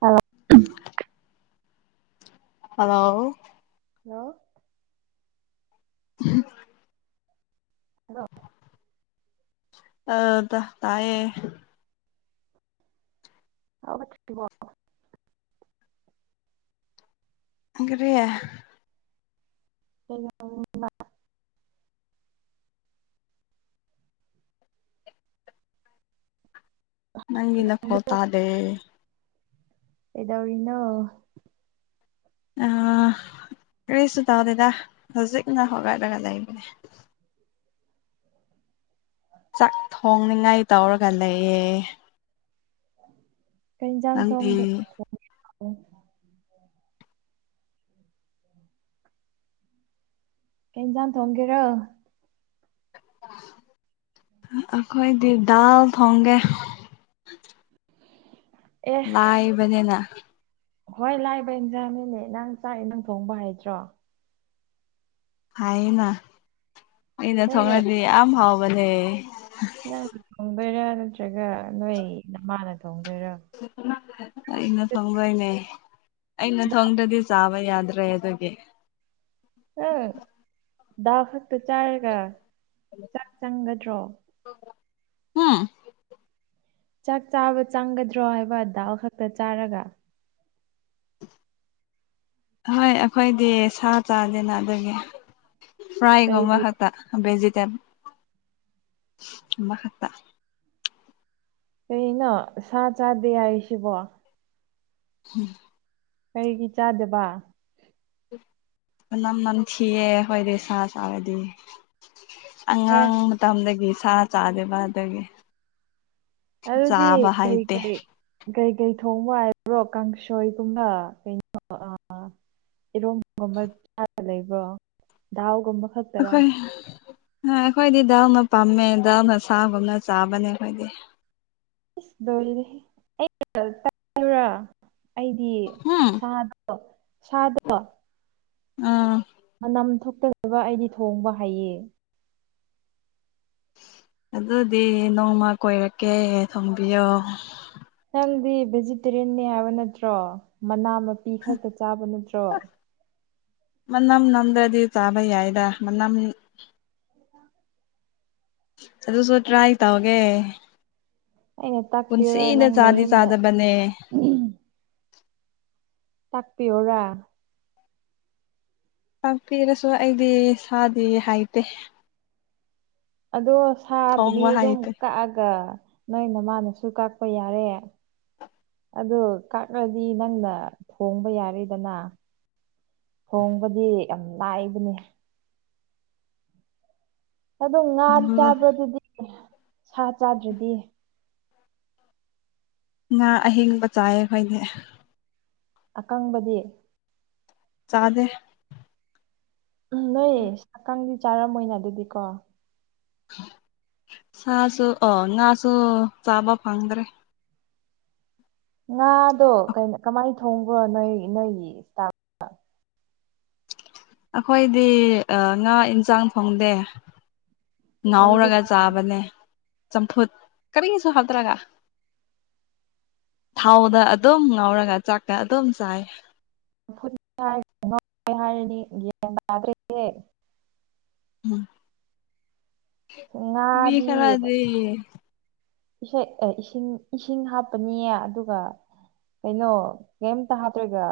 Hello hello hello ꯎꯝ [inaudible] hello ꯑꯗ ꯇꯥꯏꯌꯦ ꯍꯣ ꯀꯔꯦ [unintelligible] ꯅꯪꯒꯤ ꯅꯈꯣꯜ ꯀꯩꯗꯧꯔꯤꯅꯣ? ꯇꯥꯗꯦ ꯀꯩꯗꯧꯔꯤꯅꯣ꯫ ꯀꯔꯤꯁꯨ ꯇꯧꯑꯣꯗꯦꯗ ꯍꯧꯖꯤꯛꯅ ꯍꯧꯣꯒꯠꯂꯒ ꯂꯩꯕꯅꯦ ꯆꯥꯛ ꯊꯣꯡꯅꯤꯉꯥꯏ ꯇꯧꯔꯀꯥꯟꯗ ꯌꯦ꯫ ꯀꯩꯖꯥꯡ ꯅꯪꯗꯤ ꯊꯣꯡꯗ ꯀꯩ ꯏꯟꯖꯥꯡ ꯊꯣꯡꯒꯦꯔꯣ꯫ ꯑꯩꯈꯣꯏꯗꯤ ꯗꯥꯜ ꯊꯣꯡꯒꯦ ꯂ ꯏꯕꯅꯦꯅ ꯈꯋꯥꯏ ꯂꯥꯏꯕ ꯏꯟꯖꯥꯅꯤꯅꯦ ꯅꯪ ꯆꯥꯛꯏꯟꯖꯥꯡ ꯊꯣꯡꯕ ꯍꯩꯇꯔꯣ꯫ ꯍꯥꯏꯅ ꯑꯩꯅ ꯅꯪꯅ ꯊꯣꯛꯣꯡꯂꯗꯤ ꯌꯥꯝ ꯍꯥꯎꯕꯅꯦ ꯅꯪꯅ ꯊꯣꯡꯗꯣꯏꯔꯥ ꯅꯠꯇ꯭ꯔꯒ ꯅꯣꯏ ꯅꯃꯥꯅ ꯊꯣꯡꯗꯣꯏꯔꯥ ꯑꯩꯅ ꯊꯣꯡꯗꯣꯏꯅꯦ ꯑꯩꯅ ꯅꯪ ꯊꯣꯡꯗ꯭ꯔꯗꯤ ꯆꯥꯕ ꯌꯥꯗ꯭ꯔꯦ ꯑꯗꯨꯒꯤ ꯑꯪ ꯗꯥꯜ ꯈꯛꯇ ꯆꯥꯔꯒ ꯆꯥꯛ ꯆꯪꯒꯗ꯭ꯔꯣ [unintelligible] ꯍꯨꯝ [unintelligible] ꯆꯥꯛ ꯆꯥꯕ ꯆꯪꯒꯗ꯭ꯔꯣ ꯍꯥꯏꯕ ꯗꯥꯜ ꯈꯛꯇ ꯆꯥꯔꯒ꯫ ꯍꯣꯏ ꯑꯩꯈꯣꯏꯗꯤ ꯁꯥ ꯆꯥꯗꯦꯅ ꯑꯗꯨꯒꯤ ꯐ꯭ꯔꯥꯏꯒꯨꯝꯕ ꯀꯩꯒꯤ ꯈꯛ ꯦꯖꯤꯇꯦꯕꯜ ꯈꯠꯇ ꯀꯩꯅꯣ ꯁꯥ ꯆꯥꯗꯦ ꯍꯥꯏ ꯁꯤꯕꯣ ꯎꯝ ꯀꯔꯤꯒꯤ ꯆꯥꯗꯕ ꯃꯅꯝ ꯅꯝ ꯊꯤꯑ ꯑꯩꯈꯣꯏꯗꯤ ꯁꯥ ꯆꯥꯔꯗꯤ ꯑꯦ ꯑꯉꯥꯡ ꯃꯇꯝꯗꯒꯤ ꯁꯥ ꯆꯥꯗꯦꯕ ꯑꯗꯒꯤ꯫ ꯑꯗꯨꯗꯤ ꯀꯩ ꯍꯩꯇꯦ ꯀꯩ ꯀꯩꯀꯩ ꯊꯣꯡꯕ ꯍꯥꯏꯕ꯭ꯔꯣ ꯀꯥꯡꯁꯣꯏꯒꯨꯝꯕ ꯀꯩꯅꯣ ꯑꯥ ꯏꯔꯣꯡꯒꯨꯝꯕ ꯆꯥꯔ ꯂꯩꯕ꯭ꯔꯣ ꯗꯥꯎꯒꯨꯝꯕ ꯈꯛ ꯑꯩꯈꯣꯏ ꯑꯩꯈꯣꯏꯗꯤ ꯗꯥꯜꯅ ꯄꯥꯝꯃꯦ ꯗꯥꯜꯅ ꯁꯥꯒꯨꯝꯅ ꯆꯥꯕꯅꯦ ꯑꯩꯈꯣꯏꯗꯤ ꯔ ꯑꯩ ꯆ꯭ꯔꯥ ꯑꯩꯗꯤ ꯎꯝ ꯁꯥꯗꯣ ꯁꯥꯗꯣ ꯑꯥ ꯃꯅꯝ ꯊꯣꯛꯇꯒ ꯑꯩꯗꯤ ꯊꯣꯡꯕ ꯍꯩꯌꯦ ꯑꯗꯨꯗꯤ ꯅꯣꯡꯃ ꯀꯣꯏꯔꯛꯀꯦ ꯊꯣꯡꯕꯤꯌꯣ ꯅꯪꯗꯤ ꯚꯦꯖꯤꯇꯦꯔꯤꯌꯟꯅꯤ ꯍꯥꯏꯕ ꯅꯠꯇ꯭ꯔꯣ ꯃꯅꯥ ꯃꯄꯤ ꯈꯛꯇ ꯆꯥꯕ ꯅꯠꯇ꯭ꯔꯣ ꯃꯅꯝ ꯅꯝꯗ꯭ꯔꯗꯤ ꯆꯥꯕ ꯌꯥꯏꯗ ꯃꯅꯝ ꯆ ꯑꯗꯨꯁꯨꯣꯇ꯭ꯔ ꯑꯥꯏ ꯇꯋꯥꯒꯦ ꯑꯩꯅ ꯇꯥꯛꯄꯤꯌꯨꯔꯥ ꯄꯨꯟꯁꯤꯅ ꯅꯪꯅ ꯆꯥꯗꯤ ꯌꯨꯝꯗ ꯆꯥꯗꯕꯅꯦ [unintelligible] ꯇꯥꯛꯄꯤ ꯑꯣꯔ ꯇꯥꯛꯄꯤꯔꯁꯨ ꯑꯩꯗꯤ ꯁꯥꯗꯤ ꯍꯥꯏꯇꯦ ꯑꯗꯣ ꯁꯥꯗꯨꯗꯤ ꯊꯣꯡꯕ ꯑꯗꯨꯝ ꯍꯩꯇꯦ ꯀꯛꯑꯒ ꯅꯣꯏ ꯅꯃꯅꯁꯨ ꯀꯛꯄ ꯌꯥꯔꯦ ꯑꯗꯣ ꯀꯛꯂꯗꯤ ꯅꯪꯅ ꯊꯣꯡꯕ ꯌꯥꯔꯦꯗꯅ ꯊꯣꯡꯕꯗꯤ ꯌꯥꯝ ꯂꯅꯥꯏꯕꯅꯤ ꯑꯗꯨꯝ ꯉꯥ ꯆꯥꯕꯗꯨꯗꯤ ꯁꯥ ꯆꯥꯗ꯭ꯔꯗꯤ ꯉꯥ ꯑꯍꯤꯡꯕ ꯆꯥꯏꯌꯦ ꯑꯩꯈꯣꯏꯅꯦ ꯑꯀꯪꯕꯗꯤ ꯆꯥꯗꯦ ꯎꯝ ꯅꯣꯏ ꯁꯛꯀꯥꯡꯗꯤ ꯆꯥꯔꯝꯃꯣꯏꯅ ꯑꯗꯨꯗꯤ ꯀꯣ ꯁꯥꯁꯨꯨ ꯑꯣ ꯉꯁꯨ ꯆꯥꯕ ꯐꯪꯗ꯭ꯔꯦ꯫ ꯉꯥꯗꯣ ꯀꯃꯥꯏꯅ ꯊꯣꯡꯕ꯭ꯔꯣ ꯅꯣꯏ ꯅꯣꯏꯒꯤ ꯏꯁꯇ ꯑꯩꯈꯣꯏꯗꯤ ꯉꯥ ꯏꯟꯁꯥꯡ ꯐꯣꯡꯗꯦ ꯑꯗꯨꯗꯤ ꯉꯥꯎꯔꯒ ꯆꯥꯕꯅꯦ ꯆꯝꯐꯨꯠ ꯀꯔꯤꯒꯤꯁꯨ ꯍꯥꯞꯇꯔꯒ ꯊꯥꯎꯗ ꯑꯗꯨꯝ ꯉꯥꯎꯔꯒ ꯆꯥꯛꯀ ꯑꯗꯨꯝ ꯆꯥꯏ ꯨ ꯍꯥꯏꯔꯤꯅꯤ ꯌꯦꯟ ꯌꯥꯥꯗ꯭ꯔꯦꯁꯦ [unintelligible] ꯎꯝ ꯉꯥꯗꯤ꯫ ꯎ [unintelligible] ꯏꯁꯩ ꯑꯦ ꯏꯁꯤꯡ ꯏꯁꯤꯡ ꯍꯥꯞꯄꯅꯤꯌꯦ ꯑꯗꯨꯒ ꯀꯩꯅꯣ ꯀꯩꯝꯇ ꯍꯥꯞꯇ꯭ꯔꯒ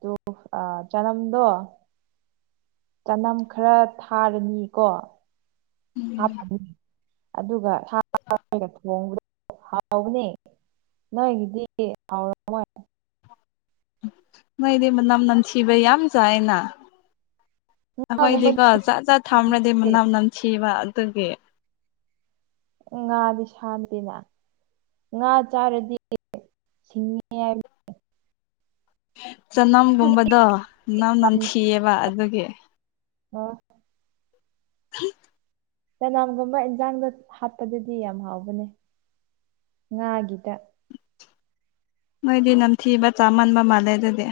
ꯇꯨ ꯆꯅꯝꯗꯣ ꯆꯅꯝ ꯈꯔ ꯊꯥꯔꯅꯤꯀꯣ ꯎꯝ ꯍꯥꯞꯄꯅꯤ ꯑꯗꯨꯒ [unintelligible] ꯊꯣꯡꯕꯗꯣ ꯍꯥꯎꯕꯅꯦ꯫ ꯅꯣꯏꯍꯤꯗꯤ ꯍꯥꯎ ꯔꯝꯃꯣꯏ ꯃꯣꯏꯗꯤ ꯃꯅꯝ ꯅꯟꯊꯤꯕ ꯌꯥꯝ ꯆꯥꯏꯌꯦꯅ꯫ ꯑꯩꯈꯣꯏꯗꯤꯀꯣ ꯉꯥꯒꯨꯝꯕꯗꯤ ꯆꯖꯠ ꯖꯠ ꯊꯝꯅꯗꯤ ꯃꯅꯝ ꯅꯝ ꯊꯤꯕ ꯑꯗꯨꯒꯤ ꯉꯥꯗꯤ ꯁꯝꯗꯦꯅ ꯉꯥ ꯆꯥꯔꯗꯤ ꯁꯤꯡꯉ ꯍꯥꯏ ꯍꯥꯏꯕꯗꯤ ꯆꯅꯝꯒꯨꯝꯕꯗꯣ ꯃꯅꯝ ꯅꯝꯊꯤꯌꯦꯕ ꯑꯗꯨꯒꯤ꯫ ꯑꯣ ꯍ [inaudible] ꯆꯅꯝꯒꯨꯝꯕ ꯏꯟꯖꯥꯡꯗ ꯍꯥꯞꯄꯗꯗꯤ ꯌꯥꯝ ꯍꯥꯎꯕꯅꯦ ꯉꯥꯒꯤꯗ꯫ ꯃꯣꯏꯗꯤ ꯅꯝꯊꯤꯕ ꯆꯥꯃꯟꯕ ꯃꯥꯜꯂꯦ ꯑꯗꯨꯗꯤ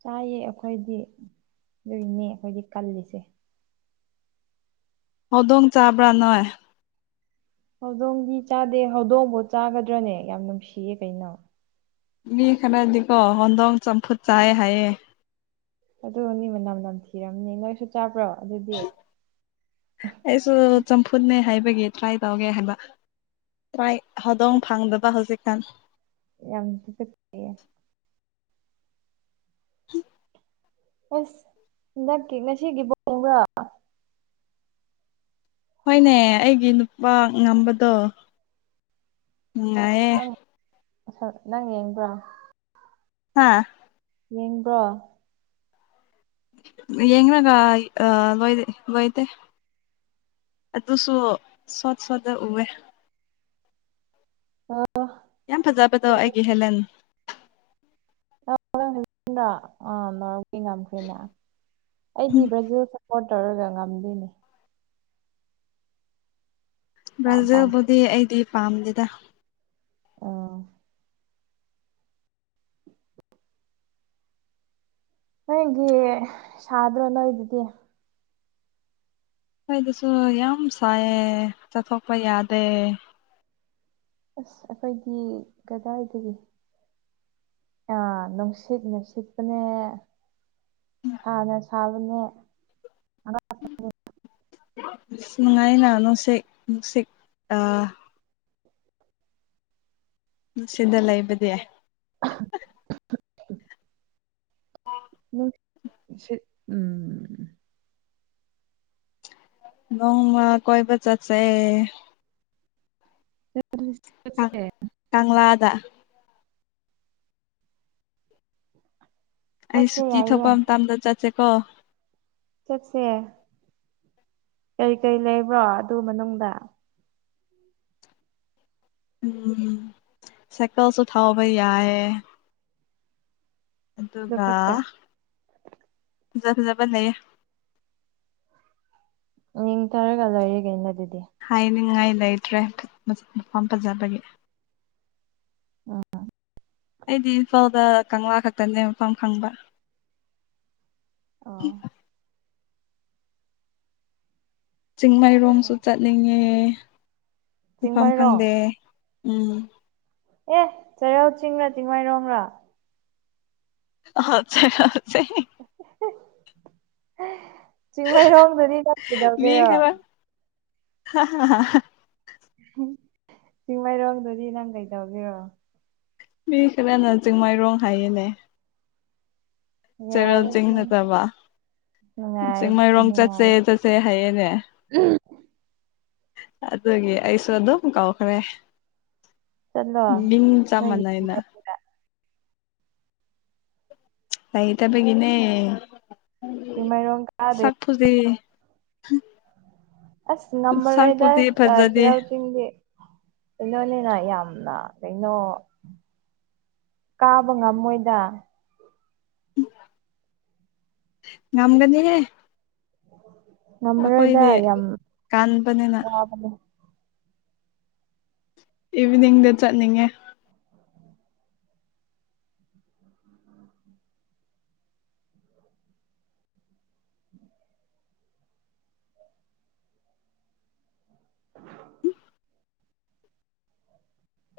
ꯆꯥꯏꯌꯦ ꯑꯩꯈꯣꯏꯗꯤ ꯑꯗꯨꯏꯅꯦ ꯑꯩꯈꯣꯏꯗꯤ ꯀꯜꯂꯤꯁꯦ ꯍꯧꯗꯣꯡ ꯆꯥꯕ꯭ꯔꯥ ꯅꯣꯏ꯫ ꯍꯧꯗꯣꯡꯗꯤ ꯆꯥꯗꯦ ꯍꯧꯗꯣꯡꯕ ꯆꯥꯒꯗ꯭ꯔꯅꯦ ꯌꯥꯝ ꯅꯨꯡꯁꯤꯌꯦ ꯀꯩꯅꯣ ꯃꯤ ꯈꯅꯗꯤꯀꯣ ꯍꯣꯟꯗꯣꯡ ꯆꯝꯐꯨꯠ ꯆꯥꯏ ꯍꯥꯏꯌꯦ ꯑꯗꯨꯅꯤ ꯃꯅꯝ ꯅꯝꯊꯤꯔꯝꯅꯤ ꯅꯣꯏꯁꯨ ꯆꯥꯕ꯭ꯔꯣ ꯑꯗꯨꯗꯤ ꯑꯩꯁꯨ ꯆꯝꯐꯨꯅꯦ ꯍꯥꯏꯕꯒꯤ ꯇ꯭ꯔꯥꯏ ꯇꯧꯒꯦ ꯍꯥꯏꯕ ꯇꯥꯏ ꯍꯗꯣꯡ ꯐꯥꯪꯗꯕ ꯍꯧꯖꯤꯛꯀꯥꯟ ꯌꯥꯝꯁꯨ ꯆꯦ [inaudible] ꯑꯁ ꯍꯟꯗꯛꯀꯤ ꯉꯁꯤꯒꯤ ꯕꯣꯟ ꯏꯕ ꯍꯣꯏꯅꯦ ꯑꯩꯒꯤ ꯅꯨꯄꯥ ꯉꯝꯕꯗꯣ ꯅꯨꯡꯉꯥꯏꯌꯦꯦ ꯅꯪ ꯅꯪ ꯌꯦꯡꯕ꯭ꯔꯣ ꯍꯥꯥ ꯌꯦꯡꯕ꯭ꯔꯣ ꯌꯦꯡꯅꯒ ꯑ ꯂꯣꯏ ꯂꯣꯏꯇ [unintelligible] ꯑꯗꯨꯁꯨ ꯁꯣꯠ ꯁꯣꯗ ꯎꯋꯦ ꯑ [inaudible] ꯌꯥꯝ ꯐꯖꯕꯗꯣ ꯑꯩꯒꯤ ꯍꯦꯂꯟ꯫ [unintelligible] ꯉꯝꯈ꯭ꯔꯦꯅ ꯑꯩꯗꯤ ꯕ꯭ꯔꯖꯤꯜ꯫ ꯐꯣꯟ ꯇꯧꯔꯒ ꯉꯝꯗꯣꯏꯅꯦ꯫ ꯌꯥꯝ ꯄꯥꯝꯃꯦ ꯕ꯭ꯔꯥꯖꯤꯜꯕꯨꯗꯤ ꯑꯩꯗꯤ ꯄꯥꯝꯗꯦꯗ ꯑꯥ ꯅꯣꯏꯒꯤ ꯁꯥꯗ꯭ꯔꯣ ꯅꯣꯏꯗꯨꯗꯤ꯫ ꯑꯩꯈꯣꯏꯗꯁꯨ ꯌꯥꯝ ꯁꯥꯏꯌꯦ ꯆꯠꯊꯣꯛꯄ ꯌꯥꯗꯦ ꯑꯁ ꯑꯩꯈꯣꯏꯒꯤ ꯀꯗꯥꯏꯗꯒꯤ ꯑ ꯅꯨꯡꯁꯤꯠꯅ ꯅꯁꯤꯠꯄꯅꯦ ꯁꯥꯅ ꯁꯥꯕꯅꯦ꯫ [unintelligible] ꯑꯁ ꯅꯨꯡꯉꯥꯏꯅ ꯅꯨꯡꯁꯤꯠ ꯅꯨꯡꯁꯤꯛ ꯑ ꯁꯤꯗ ꯂꯩꯕꯗꯤ꯫ [unintelligible] ꯎ ꯎꯝ ꯅꯣꯡꯃ ꯀꯣꯏꯕ ꯆꯠꯁꯦ ꯅꯣꯏ ꯑꯗꯨꯗꯤ ꯆꯠꯁꯦ ꯀꯪꯂꯥꯗ ꯑꯩ ꯆꯠꯁꯦ ꯁꯨꯇꯤ ꯊꯣꯛꯄ ꯌꯥꯏꯌꯦ ꯃꯇꯝꯗ ꯆꯠꯁꯦꯀꯣ꯫ ꯆꯠꯁꯦ ꯀꯔꯤꯀꯔꯤ ꯂꯩꯕ꯭ꯔꯣ ꯑꯗꯨ ꯃꯅꯨꯡꯗ꯫ ꯎꯝ ꯁꯥꯏꯀꯜꯁꯨ ꯊꯧꯕ ꯌꯥꯏꯌꯦ꯫ ꯑꯗꯨ ꯑꯗꯨꯒ ꯈꯛꯇ ꯐꯖ ꯐꯖꯕ ꯂꯩꯌꯦ ꯌꯦꯡꯊꯔꯒ ꯂꯣꯏꯔꯦ ꯀꯩꯅꯣ ꯑꯗꯨꯗꯤ ꯍꯥꯏꯅꯤꯡꯉꯥꯏ ꯂꯩꯇ꯭ꯔꯦ ꯃꯐꯝ ꯐꯖꯕꯒꯤ ꯑꯥ꯫ ꯑꯩꯗꯤ ꯏꯝꯐꯥꯜꯗ ꯀꯪꯂꯥ ꯈꯛꯇꯅꯦ ꯃꯐꯝ ꯐꯪꯕ ꯑ ꯆꯤꯡꯃꯩꯔꯣꯡꯁꯨ ꯆꯠꯅꯤꯡꯉꯦ ꯃꯐꯝ ꯆꯤꯡꯃꯩꯔꯣꯡ ꯐꯪꯗꯦ ꯎꯝ ꯑꯦ ꯆꯩꯔꯥꯎ ꯆꯤꯡꯔꯥ ꯆꯤꯡꯃꯩꯔꯣꯡꯔꯣ ꯍꯁꯦ ꯍꯁꯦ ꯆꯤꯡꯃꯩꯔꯣꯡꯝꯗꯗꯤ ꯀ ꯀꯩꯗꯧꯒꯦꯔꯣ ꯍ ꯍꯥ ꯆꯤꯡꯃꯩꯔꯣꯡꯗꯗꯤ ꯅꯪ ꯀꯩꯗꯧꯒꯦꯔꯣ ꯃꯤ ꯈꯔꯅ ꯆꯤꯡꯃꯩꯔꯣꯡ ꯍꯥꯏꯌꯦꯅꯦ꯫ ꯆꯦꯔꯦꯜ ꯌꯥꯔꯦ ꯆꯤꯡ ꯅꯪꯁꯨ ꯅꯠꯇꯕ꯫ ꯅꯨꯡꯉꯥꯏ ꯆꯤꯡꯃꯩꯔꯣꯡ ꯆꯠꯁꯦ ꯅꯨꯡꯉꯥꯏ ꯆꯠꯁꯦ ꯍꯥꯏꯌꯦꯅꯦ ꯑꯗꯨꯒꯤ ꯑꯩꯁꯨ ꯑꯗꯨꯝ ꯀꯧꯈ꯭ꯔꯦ ꯆꯠꯂꯣ ꯃꯤꯡ ꯅꯣꯏꯒꯤ ꯆꯥꯞꯃꯥꯟꯅꯩꯅ ꯂꯩꯇꯕꯒꯤꯅꯦ ꯆꯤꯡꯃꯩꯔꯣꯡ ꯀꯥꯗꯦ ꯆꯥꯛ ꯐꯖꯤ [unintelligible] ꯑꯁ ꯉꯝꯃꯔꯣꯏꯗ ꯁꯛꯄꯨꯗꯤ ꯐꯖꯗꯦ ꯆꯩꯔꯥꯎ ꯆꯤꯡꯗꯤ ꯀꯩꯅꯣꯅꯦꯅ ꯌꯥꯝꯅ ꯀꯩꯅꯣ ꯀꯥꯕ ꯉꯝꯃꯣꯏꯗ ꯉꯝꯒꯅꯤꯍꯦ ꯉꯝꯃꯔꯣꯏꯗ ꯑꯩꯈꯣꯏꯗꯤ ꯌꯥꯝ ꯀꯥꯟꯕꯅꯤꯅ ꯋꯥꯕꯅꯦ ꯏꯚꯤꯅꯤꯡꯗ ꯆꯠꯅꯤꯡꯉꯦ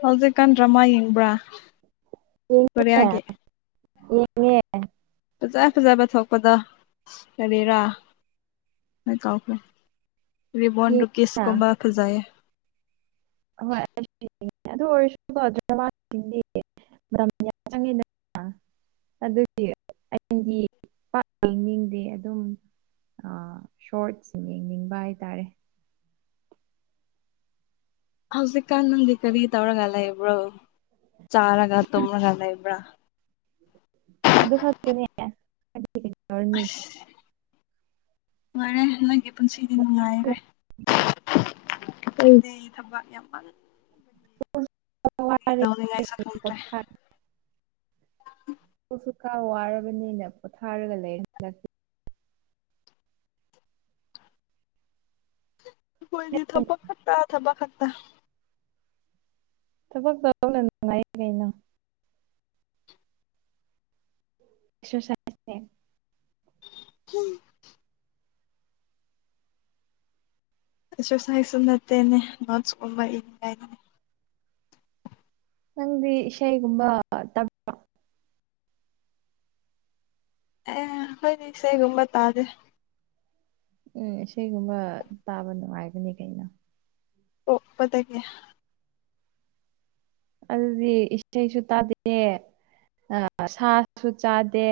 ꯍꯧꯖꯤꯛꯀꯥꯟ ꯗ꯭ꯔꯃꯥ ꯌꯦꯡꯕ꯭ꯔꯥ ꯌꯦꯡꯉꯦ ꯀꯣꯔꯤꯌꯥꯒꯤ ꯌꯦꯡꯉꯦ ꯐꯖ ꯐꯖꯕ ꯊꯣꯛꯄꯗ ꯀꯔꯤꯔꯥ ꯑꯩ ꯀꯥꯎꯈ꯭ꯔꯦ ꯔꯤꯕꯣꯟ ꯌꯦꯡꯉꯦ ꯔꯨꯀꯤꯁꯀꯨꯝꯕ ꯐꯖꯩꯌꯦ ꯑꯍꯣꯏ ꯑꯩꯁꯨ ꯌꯦꯡꯉꯦ ꯑꯗꯨ ꯑꯣꯏꯔꯁꯨꯀꯣ [unintelligible] ꯃꯇꯝ ꯌꯥꯝ ꯆꯪꯉꯤꯗꯅ ꯑꯗꯨꯗꯤ ꯑꯩꯒꯤ [unintelligible] ꯃꯤꯡꯗꯤ ꯑꯗꯨꯝ ꯑꯣ ꯁꯣꯔꯠꯁꯤꯡ ꯌꯦꯡꯅꯤꯡꯕ ꯍꯥꯏꯇꯥꯔꯦ ꯍꯧꯖꯤꯛꯀꯥꯟ ꯅꯪꯗꯤ ꯀꯔꯤ ꯇꯧꯔꯒ ꯂꯩꯕ꯭ꯔꯣ ꯆꯥꯔꯒ ꯇꯨꯝꯔꯒ ꯂꯩꯕ꯭ꯔꯥ ꯑꯗꯨ ꯈꯛꯇꯅꯦ [unintelligible] ꯅꯨꯉꯥꯏꯔꯦ ꯅꯣꯏꯒꯤ ꯄꯨꯟꯁꯤꯗꯤ ꯅꯨꯡꯉꯥꯏꯔꯦ [unintelligible] ꯊꯕꯥꯛ ꯌꯥꯃꯟ ꯇꯧꯅꯤꯡꯉꯥꯏꯁꯨ ꯈꯪꯗ꯭ꯔꯦ [unintelligible] ꯑꯩꯈꯣꯏꯁꯨ ꯈꯔ ꯋꯥꯔꯕꯅꯤꯅ ꯄꯣꯊꯥꯔꯒ ꯂꯩꯔꯦ ꯍꯟꯗꯛꯇꯤ ꯑꯩꯈꯣꯏꯗꯤ ꯊꯕꯛ ꯈꯠꯇ ꯊꯕꯛ ꯈꯠꯇ ꯊꯕꯛ ꯇꯧꯔ ꯂꯩꯕ ꯅꯨꯡꯉꯥꯏ ꯀꯩꯅꯣ [unintelligible] [unintelligible] ꯑꯦꯛꯁꯔꯁꯥꯏꯁꯁꯨ ꯅꯠꯇꯦꯅꯦ ꯅꯣꯠꯁꯀꯨꯝꯕ ꯏꯅꯤꯡꯉꯥꯏꯅꯦ ꯅꯪꯗꯤ ꯏꯁꯩꯒꯨꯝꯕ ꯇꯝ ꯑꯦ ꯈꯣꯏꯗꯤ ꯏꯁꯩꯒꯨꯝꯕ ꯇꯥꯗꯦ ꯎꯝ ꯏꯁꯩꯒꯨꯝꯕ ꯇꯥꯕ ꯅꯨꯡꯉꯥꯏꯕꯅꯤ ꯀꯩꯅꯣ ꯄꯣꯛꯄꯗꯩꯅꯦ ꯑꯗꯨꯗꯤ ꯏꯁꯩꯁꯨ ꯇꯥꯗꯦ ꯑꯥ ꯁꯥꯁꯨ ꯆꯥꯗꯦ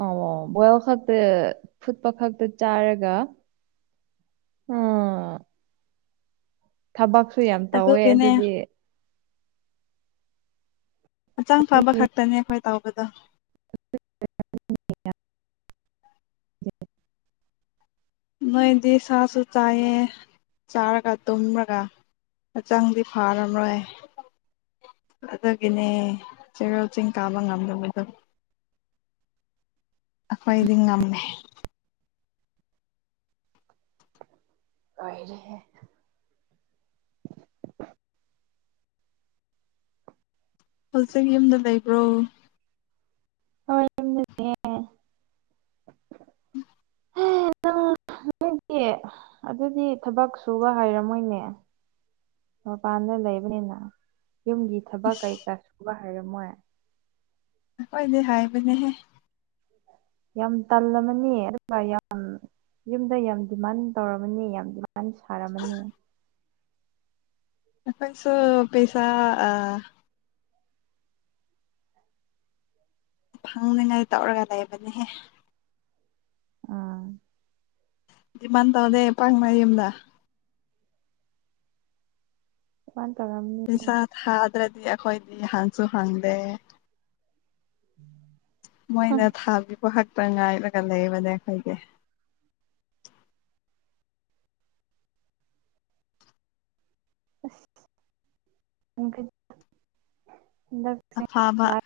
ꯑ ꯕꯣꯏꯜꯈꯛꯇ ꯐꯨꯠꯄ ꯈꯛꯇ ꯆꯥꯔꯒ ꯎꯝ ꯊꯕꯛꯁꯨ ꯌꯥꯝ ꯇꯧꯋꯦ ꯑꯗꯨꯒꯤꯅꯦ ꯑꯗꯨꯗꯤ ꯍꯛꯆꯥꯡ ꯐꯕ ꯈꯛꯇꯅꯦ ꯑꯩꯈꯣꯏ ꯇꯧꯕꯗꯣ [unintelligible] ꯅꯣꯏꯗꯤ ꯁꯥꯁꯨ ꯆꯥꯏꯌꯦ ꯆꯥꯔꯒ ꯇꯨꯝꯔꯒ ꯍꯛꯆꯪꯗꯤ ꯐꯔꯝꯔꯣꯏ ꯑꯗꯨꯒꯤꯅꯦ ꯆꯩꯔꯥꯎ ꯆꯤꯡ ꯀꯥꯕ ꯉꯝꯗꯕꯗꯣ ꯑꯩꯈꯣꯏꯗꯤ ꯉꯝꯃꯦ ꯂꯣꯏꯔꯦꯍꯦ ꯍꯧꯖꯤꯛ ꯌꯨꯝꯗ ꯂꯩꯕ꯭ꯔꯣ ꯍꯣꯏ ꯌꯨꯝꯗ ꯂꯩꯌꯦ [unintelligible] ꯅꯪ ꯅꯣꯏꯗꯤ ꯑꯗꯨꯗꯤ ꯊꯕꯛ ꯁꯨꯕ ꯍꯥꯏꯔꯝꯃꯣꯏꯅꯦ ꯃꯄꯥꯟꯗ ꯂꯩꯕꯅꯤꯅ ꯌꯨꯝꯒꯤ ꯊꯕꯛ ꯀꯩꯀꯥ ꯁꯨꯕ ꯍꯩꯔꯝꯃꯣꯏ ꯑꯩꯈꯣꯏꯗꯤ ꯍꯥꯏꯕꯅꯦꯍꯦ ꯌꯥꯝ ꯇꯜꯂꯃꯅꯤ ꯑꯗꯨꯒ ꯌꯥꯝ ꯌꯨꯝꯗ ꯌꯥꯝ ꯗꯤꯃꯥꯟ ꯇꯧꯔꯃꯅꯤ ꯌꯥꯝꯗꯤꯥꯟ ꯌꯥꯝ ꯁꯥꯔꯝꯃꯅꯤ ꯑꯩꯈꯣꯏꯁꯨ ꯄꯩꯁꯥ ꯑ ꯐꯪꯅꯤꯉꯥꯏ ꯇꯧꯔꯒ ꯂꯩꯕꯅꯤꯍꯦ ꯑꯥ ꯗꯤꯃꯥꯟ ꯇꯧꯗꯦ ꯄꯪꯅ ꯌꯨꯝꯗ ꯗꯤꯃꯥꯟ ꯇꯧꯔꯝꯅꯤ ꯄꯩꯁꯥ ꯊꯥꯗ꯭ꯔꯗꯤ ꯑꯩꯈꯣꯏꯗꯤ ꯍꯪꯁꯨ ꯍꯪꯗꯦ ꯃꯣꯏꯅ ꯊꯥꯕꯤꯕ ꯈꯛꯇ ꯉꯥꯏꯔꯒ ꯂꯩꯕꯅꯦ ꯑꯩꯈꯣꯏꯗꯤ [unintelligible] ꯐꯥꯕ